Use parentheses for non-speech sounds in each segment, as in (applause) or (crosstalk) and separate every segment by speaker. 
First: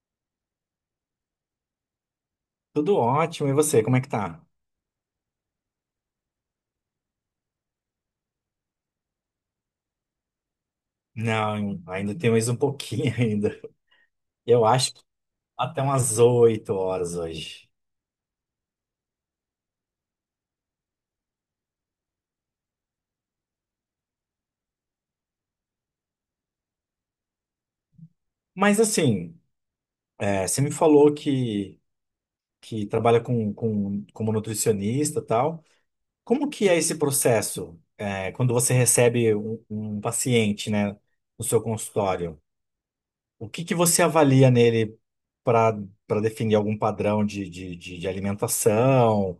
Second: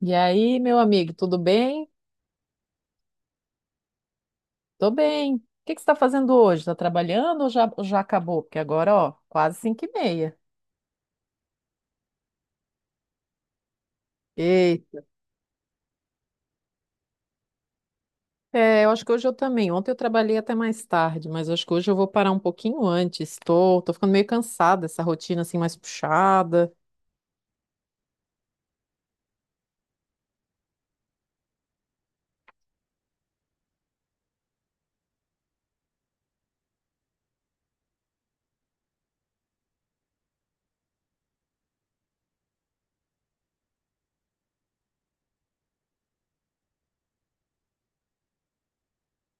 Speaker 1: E aí, meu amigo, tudo bem?
Speaker 2: Tudo ótimo, e você, como é que tá?
Speaker 1: Tô bem. O que que você está fazendo hoje? Está trabalhando ou já acabou? Porque agora, ó, quase 5:30.
Speaker 2: Não, ainda tem mais um pouquinho (laughs) ainda. Eu
Speaker 1: Ei,
Speaker 2: acho que até umas 8 horas hoje.
Speaker 1: é, eu acho que hoje eu também. Ontem eu trabalhei até mais tarde, mas acho que hoje eu vou parar um pouquinho antes. Tô ficando meio cansada, essa rotina assim mais puxada.
Speaker 2: Mas assim, você me falou que trabalha como nutricionista e tal. Como que é esse processo, quando você recebe um paciente, né, no seu consultório? O que que você avalia nele para para definir algum padrão de alimentação?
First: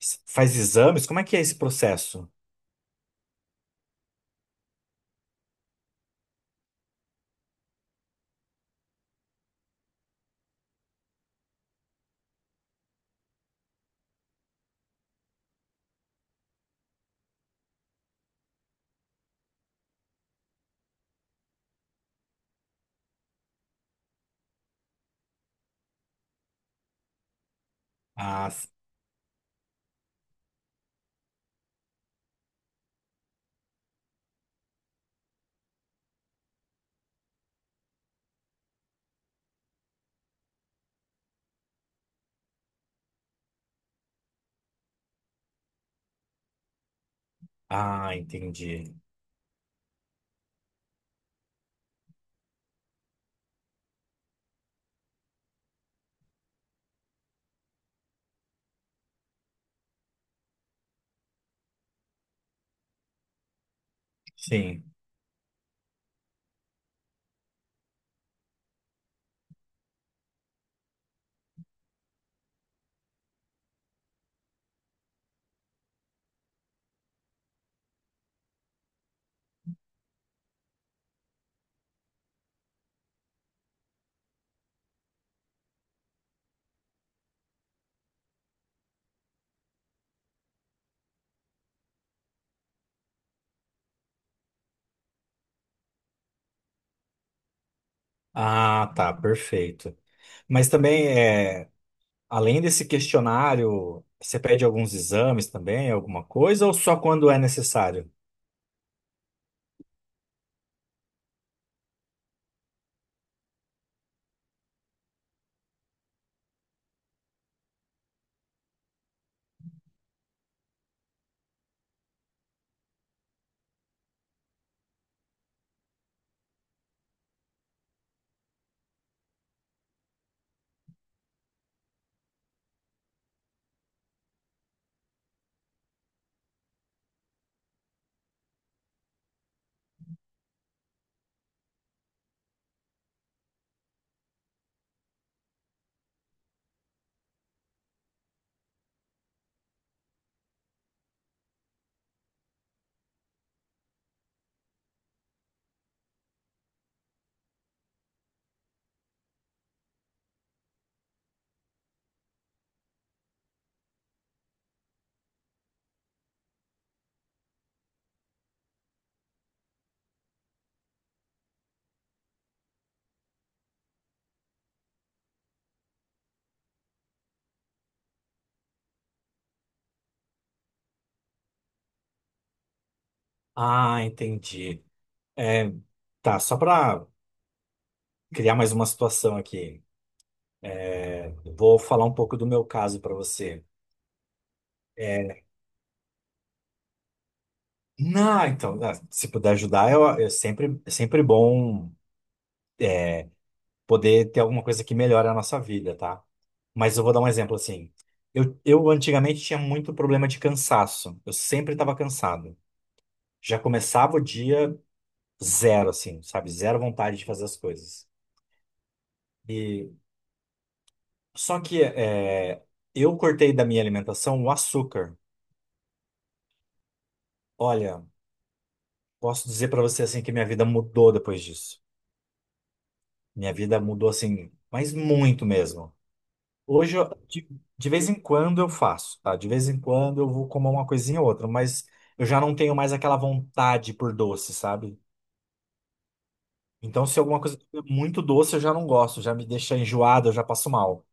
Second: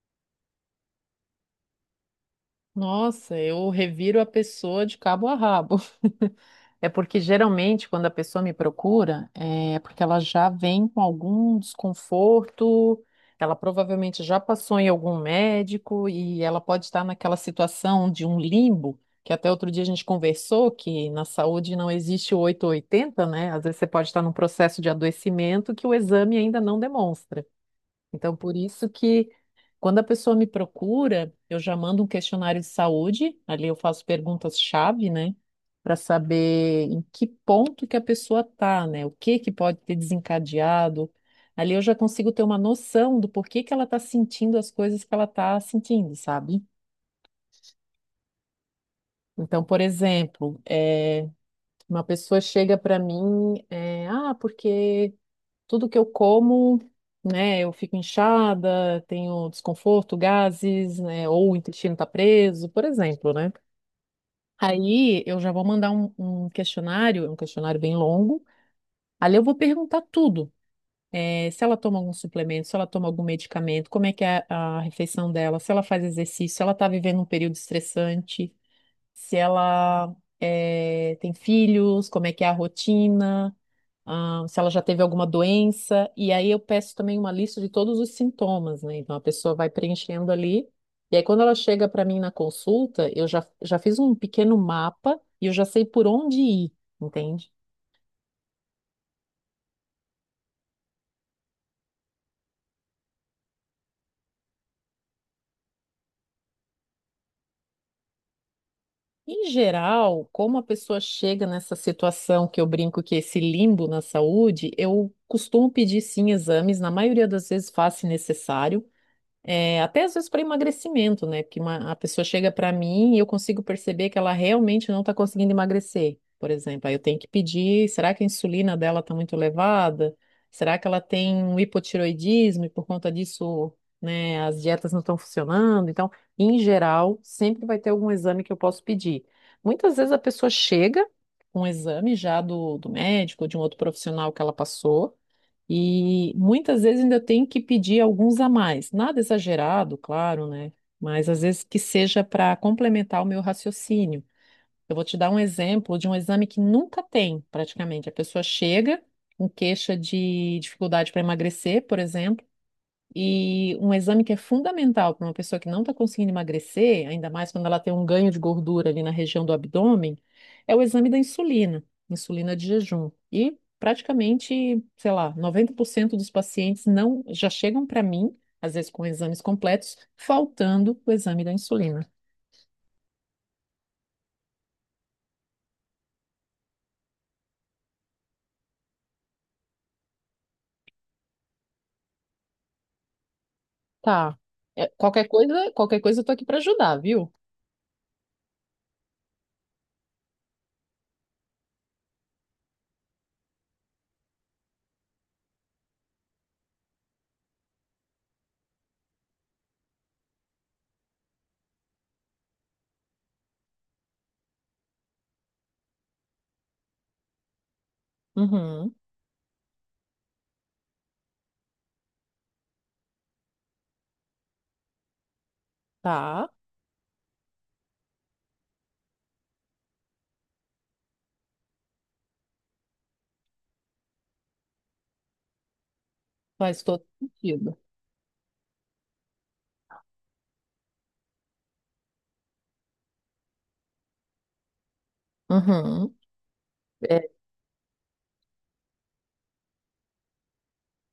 Speaker 2: Faz exames? Como é que é esse processo?
Speaker 1: Nossa, eu reviro a pessoa de cabo a rabo. (laughs) É porque geralmente quando a pessoa me procura, é porque ela já vem com algum desconforto, ela provavelmente já passou em algum médico e ela pode estar naquela situação de um limbo, que até outro dia a gente conversou que na saúde não existe o oito ou oitenta, né? Às vezes você pode estar num processo de adoecimento que o exame ainda não demonstra. Então,
Speaker 2: Ah,
Speaker 1: por isso que quando a pessoa me procura, eu já mando um questionário de saúde, ali eu faço perguntas-chave, né, para saber em que ponto que a pessoa tá, né, o que que pode ter desencadeado. Ali eu já consigo ter uma noção do porquê que ela tá sentindo as coisas que ela tá sentindo, sabe?
Speaker 2: Ah, entendi.
Speaker 1: Então, por exemplo, uma pessoa chega para mim, porque tudo que eu como, né, eu fico inchada, tenho desconforto, gases, né, ou o intestino tá preso, por exemplo, né?
Speaker 2: Sim.
Speaker 1: Aí eu já vou mandar um questionário, é um questionário bem longo. Ali eu vou perguntar tudo. Se ela toma algum suplemento, se ela toma algum medicamento, como é que é a refeição dela, se ela faz exercício, se ela está vivendo um período estressante, se ela tem filhos, como é que é a rotina, se ela já teve alguma doença, e aí eu peço também uma lista de todos os sintomas, né? Então a pessoa vai preenchendo ali, e aí quando ela chega para mim na consulta, eu já fiz um pequeno mapa e eu já sei por onde ir, entende?
Speaker 2: Ah, tá, perfeito. Mas também, além desse questionário, você pede alguns exames também, alguma coisa, ou só quando é necessário?
Speaker 1: Em geral, como a pessoa chega nessa situação que eu brinco que é esse limbo na saúde, eu costumo pedir sim exames, na maioria das vezes faço se necessário. É, até às vezes para emagrecimento, né? Porque a pessoa chega para mim e eu consigo perceber que ela realmente não está conseguindo emagrecer, por exemplo. Aí eu tenho que pedir, será que a insulina dela está muito elevada? Será que ela tem um hipotiroidismo e por conta disso, né, as dietas não estão funcionando? Então, em geral, sempre vai ter algum exame que eu posso pedir. Muitas vezes a pessoa chega com um exame já do médico ou de um outro profissional que ela passou. E muitas vezes ainda tem que pedir alguns a mais. Nada exagerado, claro, né? Mas às vezes que seja para complementar o meu raciocínio. Eu vou te dar um exemplo de um exame que nunca tem, praticamente. A pessoa chega com queixa de dificuldade para emagrecer, por exemplo. E um exame que é fundamental para uma pessoa que não está conseguindo emagrecer, ainda mais quando ela tem um ganho de gordura ali na região do abdômen, é o exame da insulina, insulina de jejum. E praticamente, sei lá, 90% dos pacientes não já chegam para mim, às vezes com exames completos, faltando o exame da insulina.
Speaker 2: Ah, entendi. É, tá, só para criar mais uma situação aqui, vou falar um pouco do meu caso para você.
Speaker 1: Tá. É,
Speaker 2: Eh,
Speaker 1: qualquer coisa eu tô aqui para ajudar, viu?
Speaker 2: Não, então, ah, se puder ajudar, é sempre bom. Poder ter alguma coisa que melhore a nossa vida, tá? Mas eu vou dar um exemplo assim. Eu antigamente tinha muito problema de cansaço. Eu sempre estava cansado. Já começava o dia zero, assim, sabe? Zero vontade de fazer as coisas.
Speaker 1: Uhum.
Speaker 2: E só que é, eu cortei da minha alimentação o açúcar.
Speaker 1: Tá.
Speaker 2: Olha, posso dizer para você assim que minha vida mudou depois disso. Minha vida mudou assim, mas muito mesmo.
Speaker 1: Faz
Speaker 2: Hoje,
Speaker 1: todo sentido.
Speaker 2: de vez em quando eu faço, tá? De vez em quando eu vou comer uma coisinha ou outra, mas eu já não tenho mais aquela vontade por doce, sabe?
Speaker 1: Uhum.
Speaker 2: Então, se alguma coisa é muito doce, eu já não gosto, já me deixa enjoado, eu já passo mal.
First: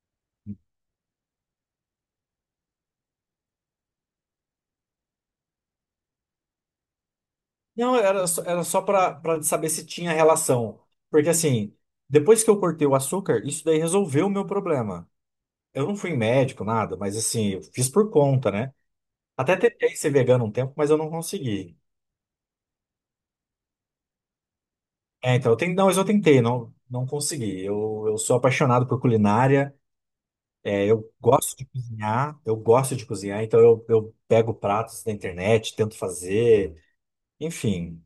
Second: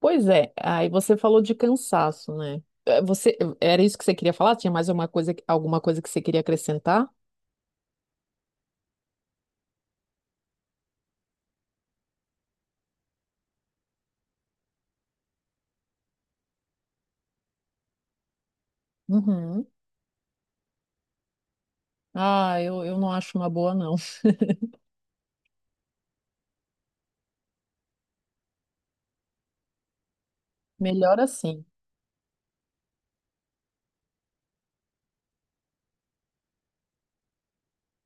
Speaker 1: Pois é, aí você falou de cansaço, né? Você, era isso que você queria falar? Tinha mais alguma coisa que você queria acrescentar?
Speaker 2: Não, era só pra saber se tinha relação. Porque assim, depois que eu cortei o açúcar, isso daí resolveu o meu problema. Eu não fui em médico, nada, mas assim, eu fiz por conta, né? Até
Speaker 1: Uhum.
Speaker 2: tentei ser vegano um tempo, mas eu não consegui.
Speaker 1: Ah, eu não acho uma boa, não. (laughs)
Speaker 2: É, então, eu tentei, não, não consegui. Eu sou apaixonado por culinária, eu
Speaker 1: Melhor
Speaker 2: gosto
Speaker 1: assim.
Speaker 2: de cozinhar, eu gosto de cozinhar, então eu pego pratos da internet, tento fazer, enfim,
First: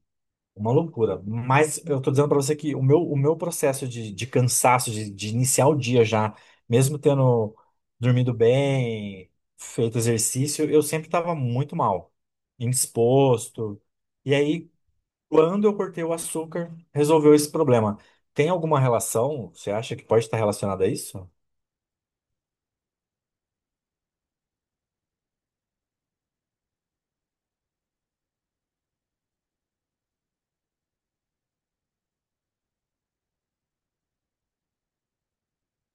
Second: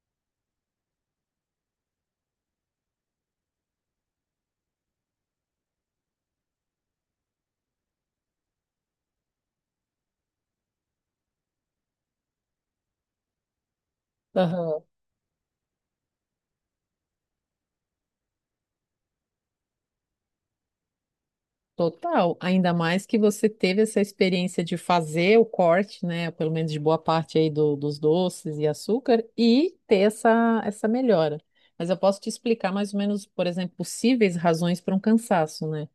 Speaker 2: uma loucura. Mas eu tô dizendo para você que o meu processo de cansaço, de iniciar o dia já, mesmo tendo dormido bem, feito exercício, eu sempre estava muito mal, indisposto. E aí,
Speaker 1: Aham.
Speaker 2: quando eu cortei o açúcar, resolveu esse problema. Tem alguma relação? Você acha que pode estar relacionada a isso?
Speaker 1: Total, ainda mais que você teve essa experiência de fazer o corte, né, pelo menos de boa parte aí dos doces e açúcar, e ter essa melhora. Mas eu posso te explicar mais ou menos, por exemplo, possíveis razões para um cansaço, né?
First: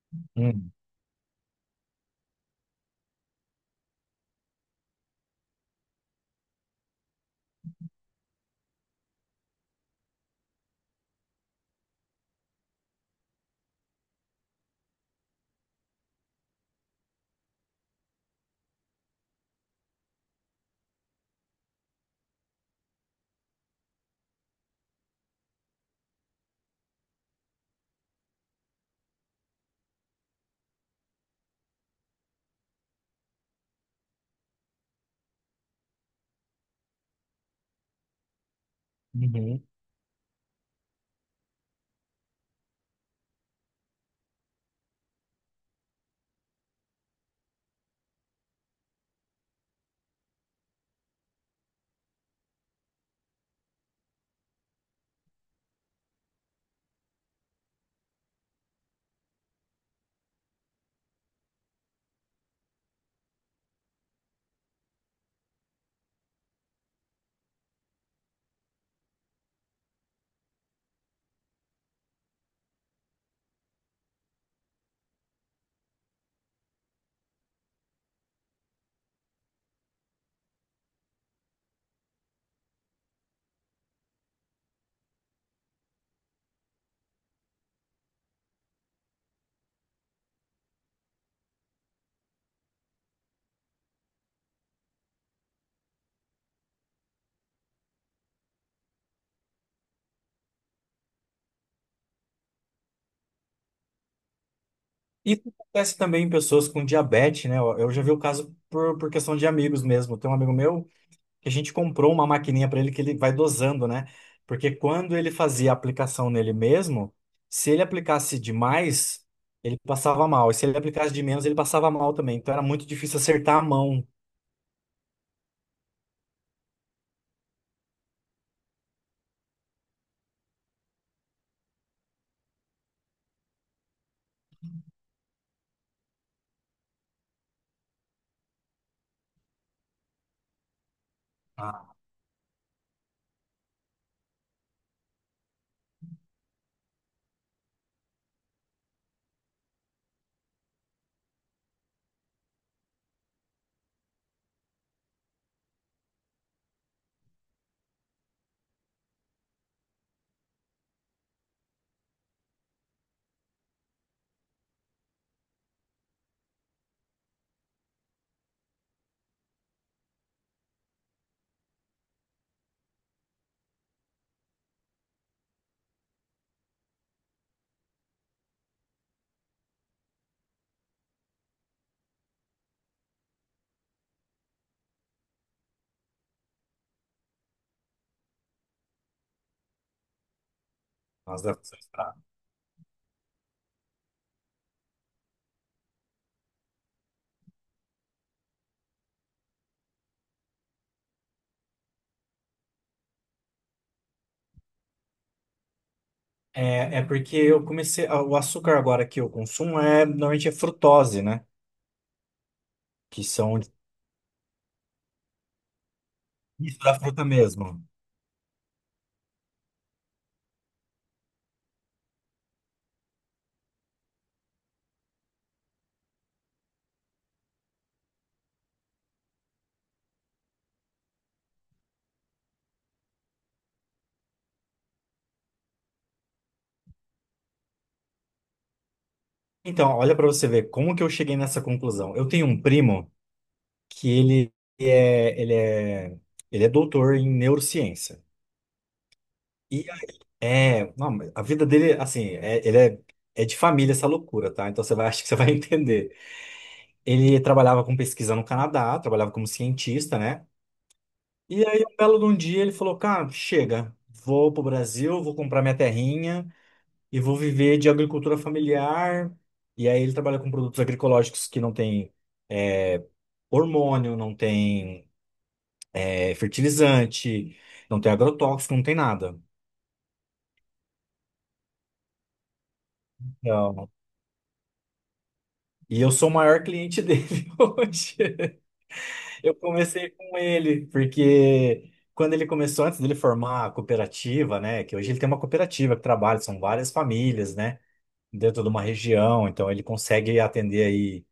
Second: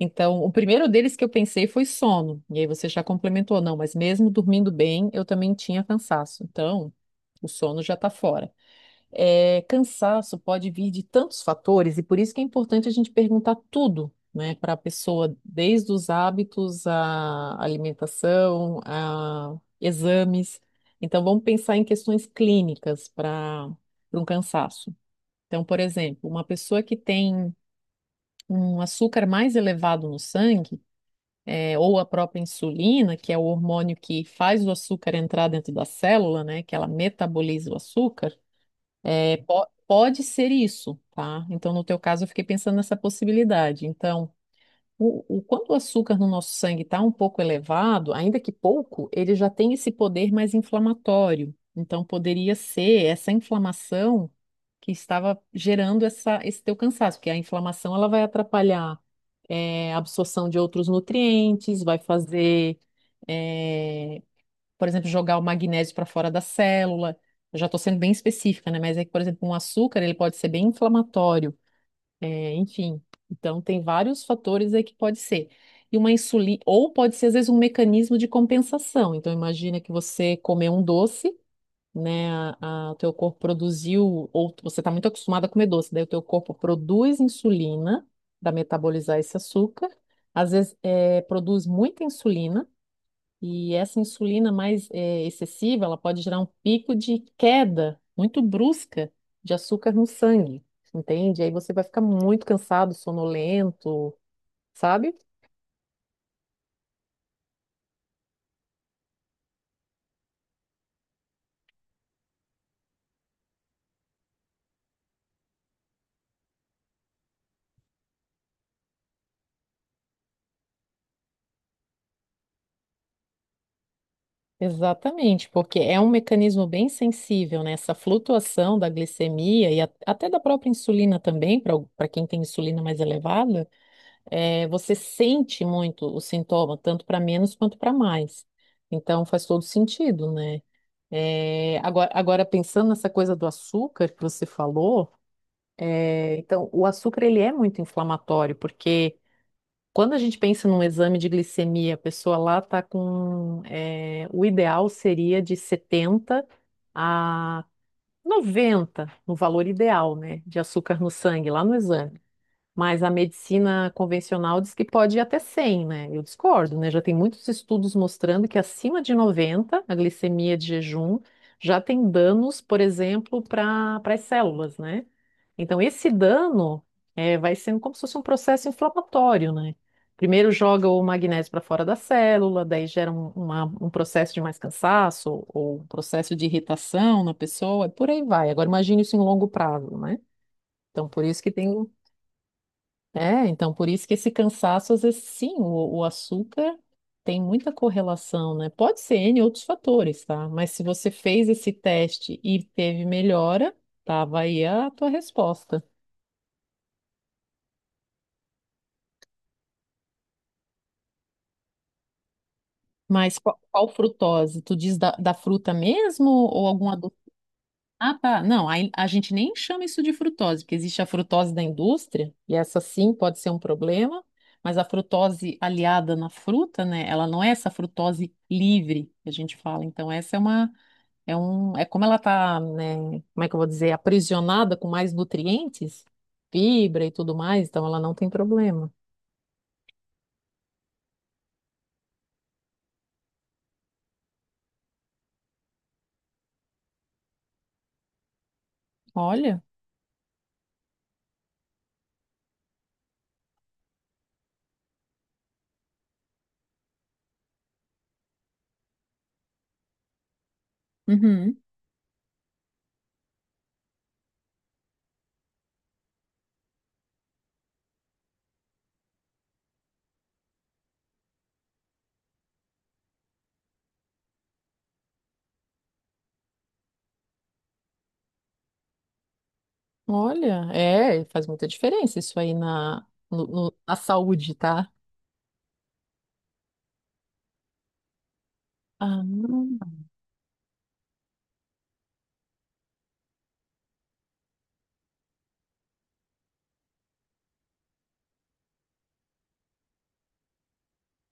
Speaker 1: Então, o
Speaker 2: Hum,
Speaker 1: primeiro deles que eu pensei foi sono, e aí você já complementou, não, mas mesmo dormindo bem, eu também tinha cansaço. Então, o sono já está fora. É, cansaço pode vir de tantos fatores, e por isso que é importante a gente perguntar tudo, né, para a pessoa, desde os hábitos, a alimentação, a exames. Então, vamos pensar em questões clínicas para um cansaço. Então, por exemplo, uma pessoa que tem um açúcar mais elevado no sangue, ou a própria insulina, que é o hormônio que faz o açúcar entrar dentro da célula, né, que ela metaboliza o açúcar. É,
Speaker 2: uhum.
Speaker 1: pode ser isso, tá? Então, no teu caso, eu fiquei pensando nessa possibilidade. Então, quando o açúcar no nosso sangue está um pouco elevado, ainda que pouco, ele já tem esse poder mais inflamatório. Então, poderia ser essa inflamação que estava gerando esse teu cansaço, porque a inflamação ela vai atrapalhar a absorção de outros nutrientes, vai fazer é, por exemplo, jogar o magnésio para fora da célula. Eu já estou sendo bem específica, né? Mas é que, por exemplo, um açúcar ele pode ser bem inflamatório, enfim. Então tem vários fatores aí que pode ser. E uma insulina, ou pode ser às vezes um mecanismo de compensação. Então imagina que você comer um doce, né? O teu corpo produziu, ou você está muito acostumado a comer doce, daí o teu corpo produz insulina para metabolizar esse açúcar. Às vezes produz muita insulina e essa insulina mais excessiva, ela pode gerar um pico de queda muito brusca de açúcar no sangue, entende? Aí você vai ficar muito cansado, sonolento, sabe?
Speaker 2: Isso acontece também em pessoas com diabetes, né? Eu já vi o caso por questão de amigos mesmo. Tem um amigo meu que a gente comprou uma maquininha para ele que ele vai dosando, né? Porque quando ele fazia a aplicação nele mesmo, se ele aplicasse demais, ele passava mal. E se ele aplicasse de menos, ele passava mal também. Então era muito difícil acertar a mão.
Speaker 1: Exatamente, porque é um mecanismo bem sensível, né? Essa flutuação da glicemia e até da própria insulina também, para quem tem insulina mais elevada, é você sente muito o sintoma, tanto para menos quanto para mais. Então faz todo sentido, né? É,
Speaker 2: Ah,
Speaker 1: agora, pensando nessa coisa do açúcar que você falou, então, o açúcar ele é muito inflamatório, porque quando a gente pensa num exame de glicemia, a pessoa lá está com. O ideal seria de 70 a 90 no valor ideal, né, de açúcar no sangue, lá no exame. Mas a medicina convencional diz que pode ir até 100, né? Eu discordo, né? Já tem muitos estudos mostrando que acima de 90 a glicemia de jejum, já tem danos, por exemplo, para as células, né? Então, esse dano vai sendo como se fosse um processo inflamatório, né? Primeiro joga o magnésio para fora da célula, daí gera um processo de mais cansaço ou um processo de irritação na pessoa, e por aí vai. Agora, imagine isso em longo prazo, né? Então, por isso que
Speaker 2: nossa.
Speaker 1: tem, então por isso que esse cansaço, às vezes, sim, o açúcar tem muita correlação, né? Pode ser N outros fatores, tá? Mas se você fez esse teste e teve melhora, tava aí a tua resposta.
Speaker 2: É porque eu comecei. O açúcar agora que eu consumo é normalmente é frutose, né? Que
Speaker 1: Mas qual,
Speaker 2: são
Speaker 1: qual frutose? Tu diz da fruta mesmo ou
Speaker 2: isso
Speaker 1: algum
Speaker 2: da
Speaker 1: adoçante?
Speaker 2: fruta mesmo.
Speaker 1: Ah, tá. Não, aí a gente nem chama isso de frutose, porque existe a frutose da indústria, e essa sim pode ser um problema, mas a frutose aliada na fruta, né? Ela não é essa frutose livre que a gente fala. Então, essa é uma é um, é como ela tá, né, como é que eu vou dizer, aprisionada com mais nutrientes, fibra e tudo mais, então ela não tem problema.
Speaker 2: Então, olha pra você ver como que eu cheguei nessa conclusão. Eu tenho um primo que é, ele é, ele é doutor em neurociência.
Speaker 1: Olha.
Speaker 2: E aí, não, mas a vida dele, assim, é de família essa loucura, tá? Então você vai, (laughs) acho que você vai entender. Ele trabalhava com pesquisa no Canadá, trabalhava como cientista, né?
Speaker 1: Uhum.
Speaker 2: E aí, um belo de um dia, ele falou: Cara, chega, vou pro Brasil, vou comprar minha terrinha e vou viver de agricultura familiar. E aí, ele trabalha com produtos agroecológicos que não tem é, hormônio, não tem fertilizante, não tem agrotóxico, não tem nada.
Speaker 1: Olha, faz muita diferença isso aí na, no- no-
Speaker 2: Então,
Speaker 1: na saúde, tá?
Speaker 2: e eu sou o maior cliente dele (laughs) hoje.
Speaker 1: Ah,
Speaker 2: Eu
Speaker 1: não,
Speaker 2: comecei com ele, porque quando ele começou, antes dele formar a cooperativa, né? Que hoje ele tem uma cooperativa que trabalha, são várias famílias, né, dentro de uma região, então ele consegue atender aí,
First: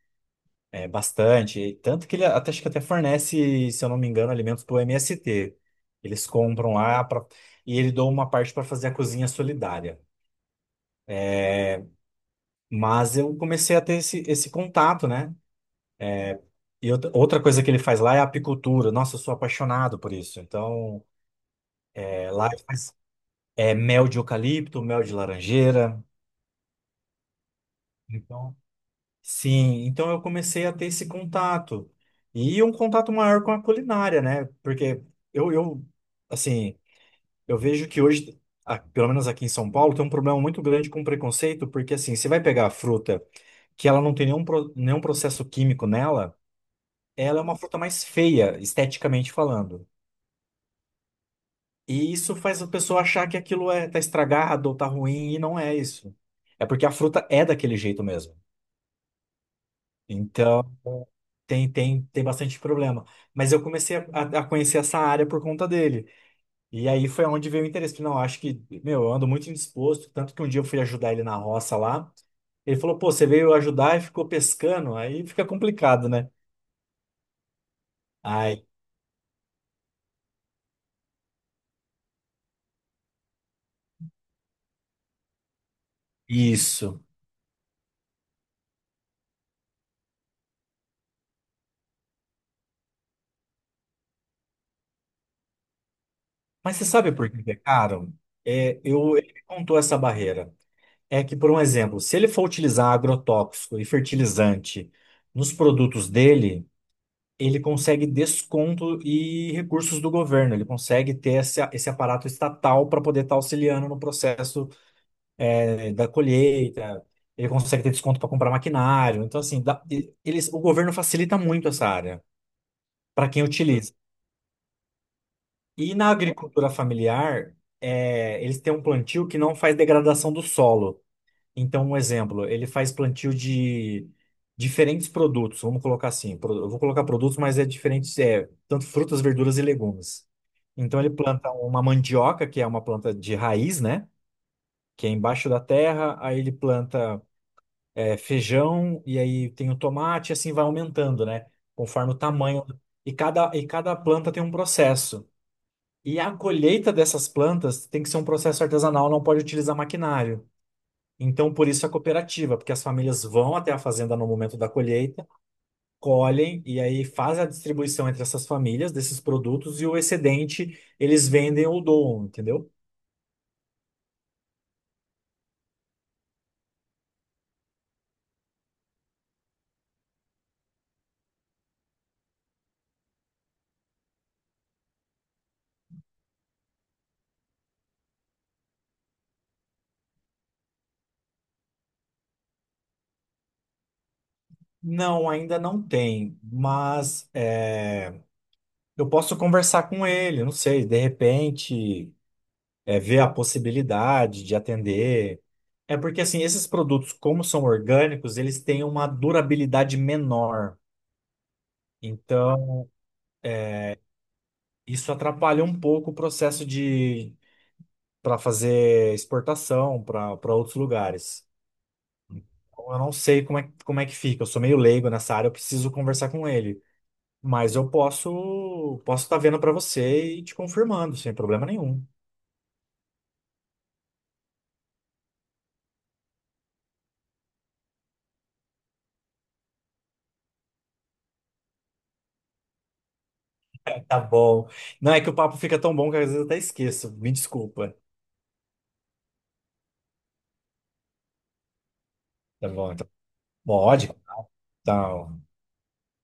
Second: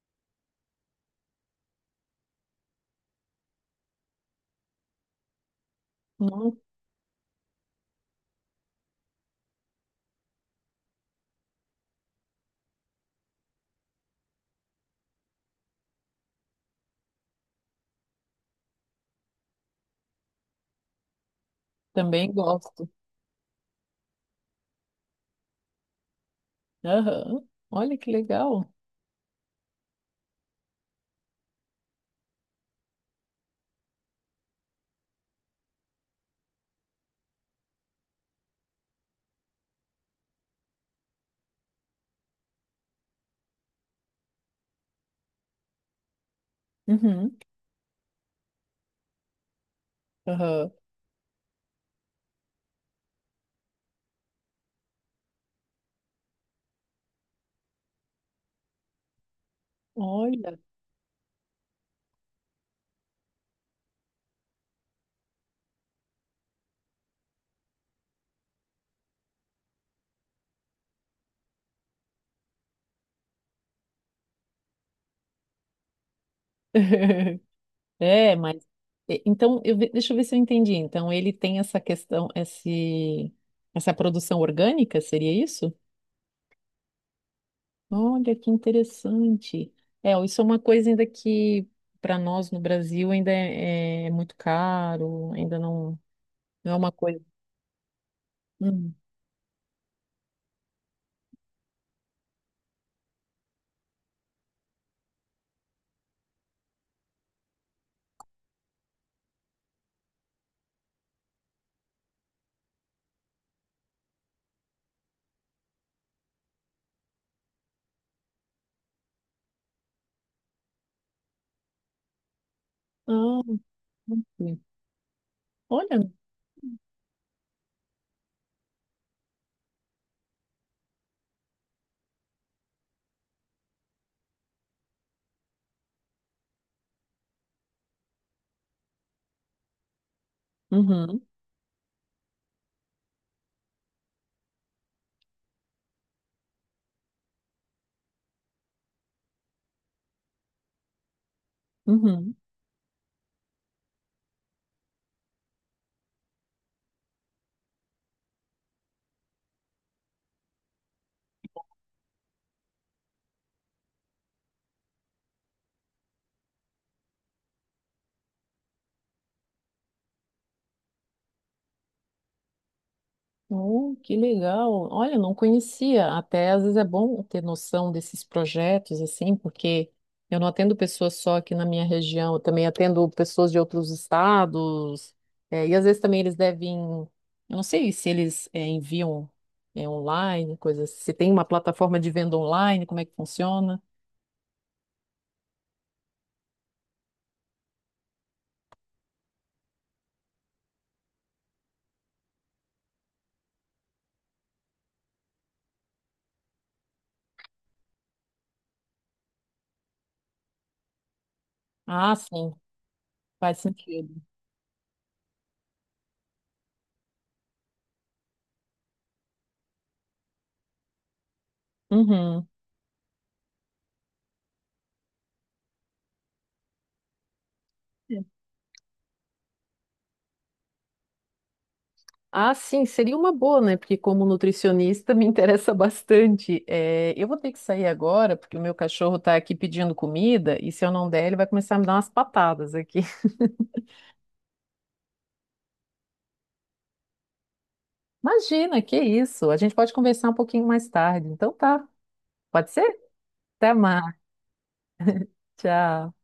Speaker 2: bastante. E tanto que ele até, acho que até fornece, se eu não me engano, alimentos para o MST. Eles
Speaker 1: não,
Speaker 2: compram lá pra, e ele doa uma parte para fazer a cozinha solidária. Mas eu comecei a ter esse contato, né? E outra coisa que ele faz lá é a apicultura. Nossa, eu sou apaixonado por isso. Então,
Speaker 1: também
Speaker 2: lá ele
Speaker 1: gosto.
Speaker 2: faz mel de eucalipto, mel de laranjeira.
Speaker 1: Aham. Olha que
Speaker 2: Então,
Speaker 1: legal.
Speaker 2: sim, então eu comecei a ter esse contato. E um contato maior com a culinária, né? Porque eu assim, eu vejo que hoje, pelo menos aqui em São Paulo, tem um problema muito grande com preconceito, porque assim, você vai pegar a fruta que ela não tem nenhum processo químico nela,
Speaker 1: Uhum.
Speaker 2: ela é uma fruta mais feia, esteticamente falando.
Speaker 1: Aham.
Speaker 2: E isso faz a pessoa achar que aquilo tá estragado ou tá ruim, e não é isso. É porque a fruta é daquele jeito mesmo.
Speaker 1: Olha.
Speaker 2: Então, tem bastante problema. Mas eu comecei a conhecer essa área por conta dele. E aí foi onde veio o interesse. Falei: Não, acho que, meu, eu ando muito indisposto. Tanto que um dia eu fui ajudar ele na roça lá. Ele falou: Pô, você veio ajudar e ficou pescando. Aí fica complicado, né?
Speaker 1: (laughs) É, mas
Speaker 2: Ai,
Speaker 1: então deixa eu ver se eu entendi. Então ele tem essa questão, essa produção orgânica, seria isso?
Speaker 2: isso.
Speaker 1: Olha que interessante. É, isso é uma coisa ainda que para nós no Brasil ainda é muito caro, ainda não, não
Speaker 2: Mas
Speaker 1: é
Speaker 2: você
Speaker 1: uma
Speaker 2: sabe
Speaker 1: coisa.
Speaker 2: por que que é caro?
Speaker 1: Hum.
Speaker 2: Ele me contou essa barreira. É que, por um exemplo, se ele for utilizar agrotóxico e fertilizante nos produtos dele, ele consegue desconto e recursos do governo, ele consegue ter esse aparato estatal para poder estar auxiliando no processo da colheita, ele consegue ter desconto para comprar maquinário. Então, assim, eles, o governo facilita muito essa área para
Speaker 1: Ah,
Speaker 2: quem utiliza.
Speaker 1: ok.
Speaker 2: E
Speaker 1: Olha.
Speaker 2: na agricultura familiar, eles têm um plantio que não faz degradação do solo. Então, um exemplo, ele faz plantio de diferentes produtos, vamos colocar assim, pro- eu vou colocar produtos, mas é diferentes, é, tanto frutas, verduras e legumes. Então ele
Speaker 1: Uhum,
Speaker 2: planta uma mandioca, que é uma planta de raiz, né? Que é embaixo da terra, aí ele planta feijão, e aí tem o tomate, e assim vai aumentando, né? Conforme o
Speaker 1: uhum.
Speaker 2: tamanho. E cada planta tem um processo. E a colheita dessas plantas tem que ser um processo artesanal, não pode utilizar maquinário. Então, por isso a cooperativa, porque as famílias vão até a fazenda no momento da colheita, colhem e aí fazem a distribuição entre essas famílias desses produtos, e o excedente eles vendem ou doam, entendeu?
Speaker 1: Oh, que legal. Olha, não conhecia. Até às vezes é bom ter noção desses projetos, assim, porque eu não atendo pessoas só aqui na minha região, eu também atendo pessoas de outros estados. E às vezes também eles devem, eu não sei se eles enviam é online, coisas. Se tem uma plataforma de venda online, como é que funciona?
Speaker 2: Não, ainda não tem, mas eu posso conversar com ele, não sei, de repente, ver a possibilidade de atender. É porque assim, esses produtos, como são orgânicos, eles têm uma durabilidade menor.
Speaker 1: Ah, sim,
Speaker 2: Então,
Speaker 1: faz sentido.
Speaker 2: isso atrapalha um pouco o processo de para fazer exportação para outros lugares.
Speaker 1: Uhum.
Speaker 2: Então, eu não sei como é que fica, eu sou meio leigo nessa área, eu preciso conversar com ele. Mas eu posso estar vendo para você e te confirmando, sem problema nenhum.
Speaker 1: Ah, sim, seria uma boa, né? Porque como nutricionista (laughs) me interessa bastante. É, eu vou ter que sair agora, porque o meu cachorro está aqui pedindo comida, e se eu não der, ele vai começar a me dar umas patadas aqui. (laughs)
Speaker 2: Tá bom. Não é que o papo fica tão bom que às vezes eu até esqueço. Me desculpa.
Speaker 1: Imagina, que isso? A gente pode conversar um pouquinho mais tarde. Então tá,
Speaker 2: Tá
Speaker 1: pode ser?
Speaker 2: bom, então.
Speaker 1: Até
Speaker 2: Pode,
Speaker 1: mais,
Speaker 2: então.
Speaker 1: tchau.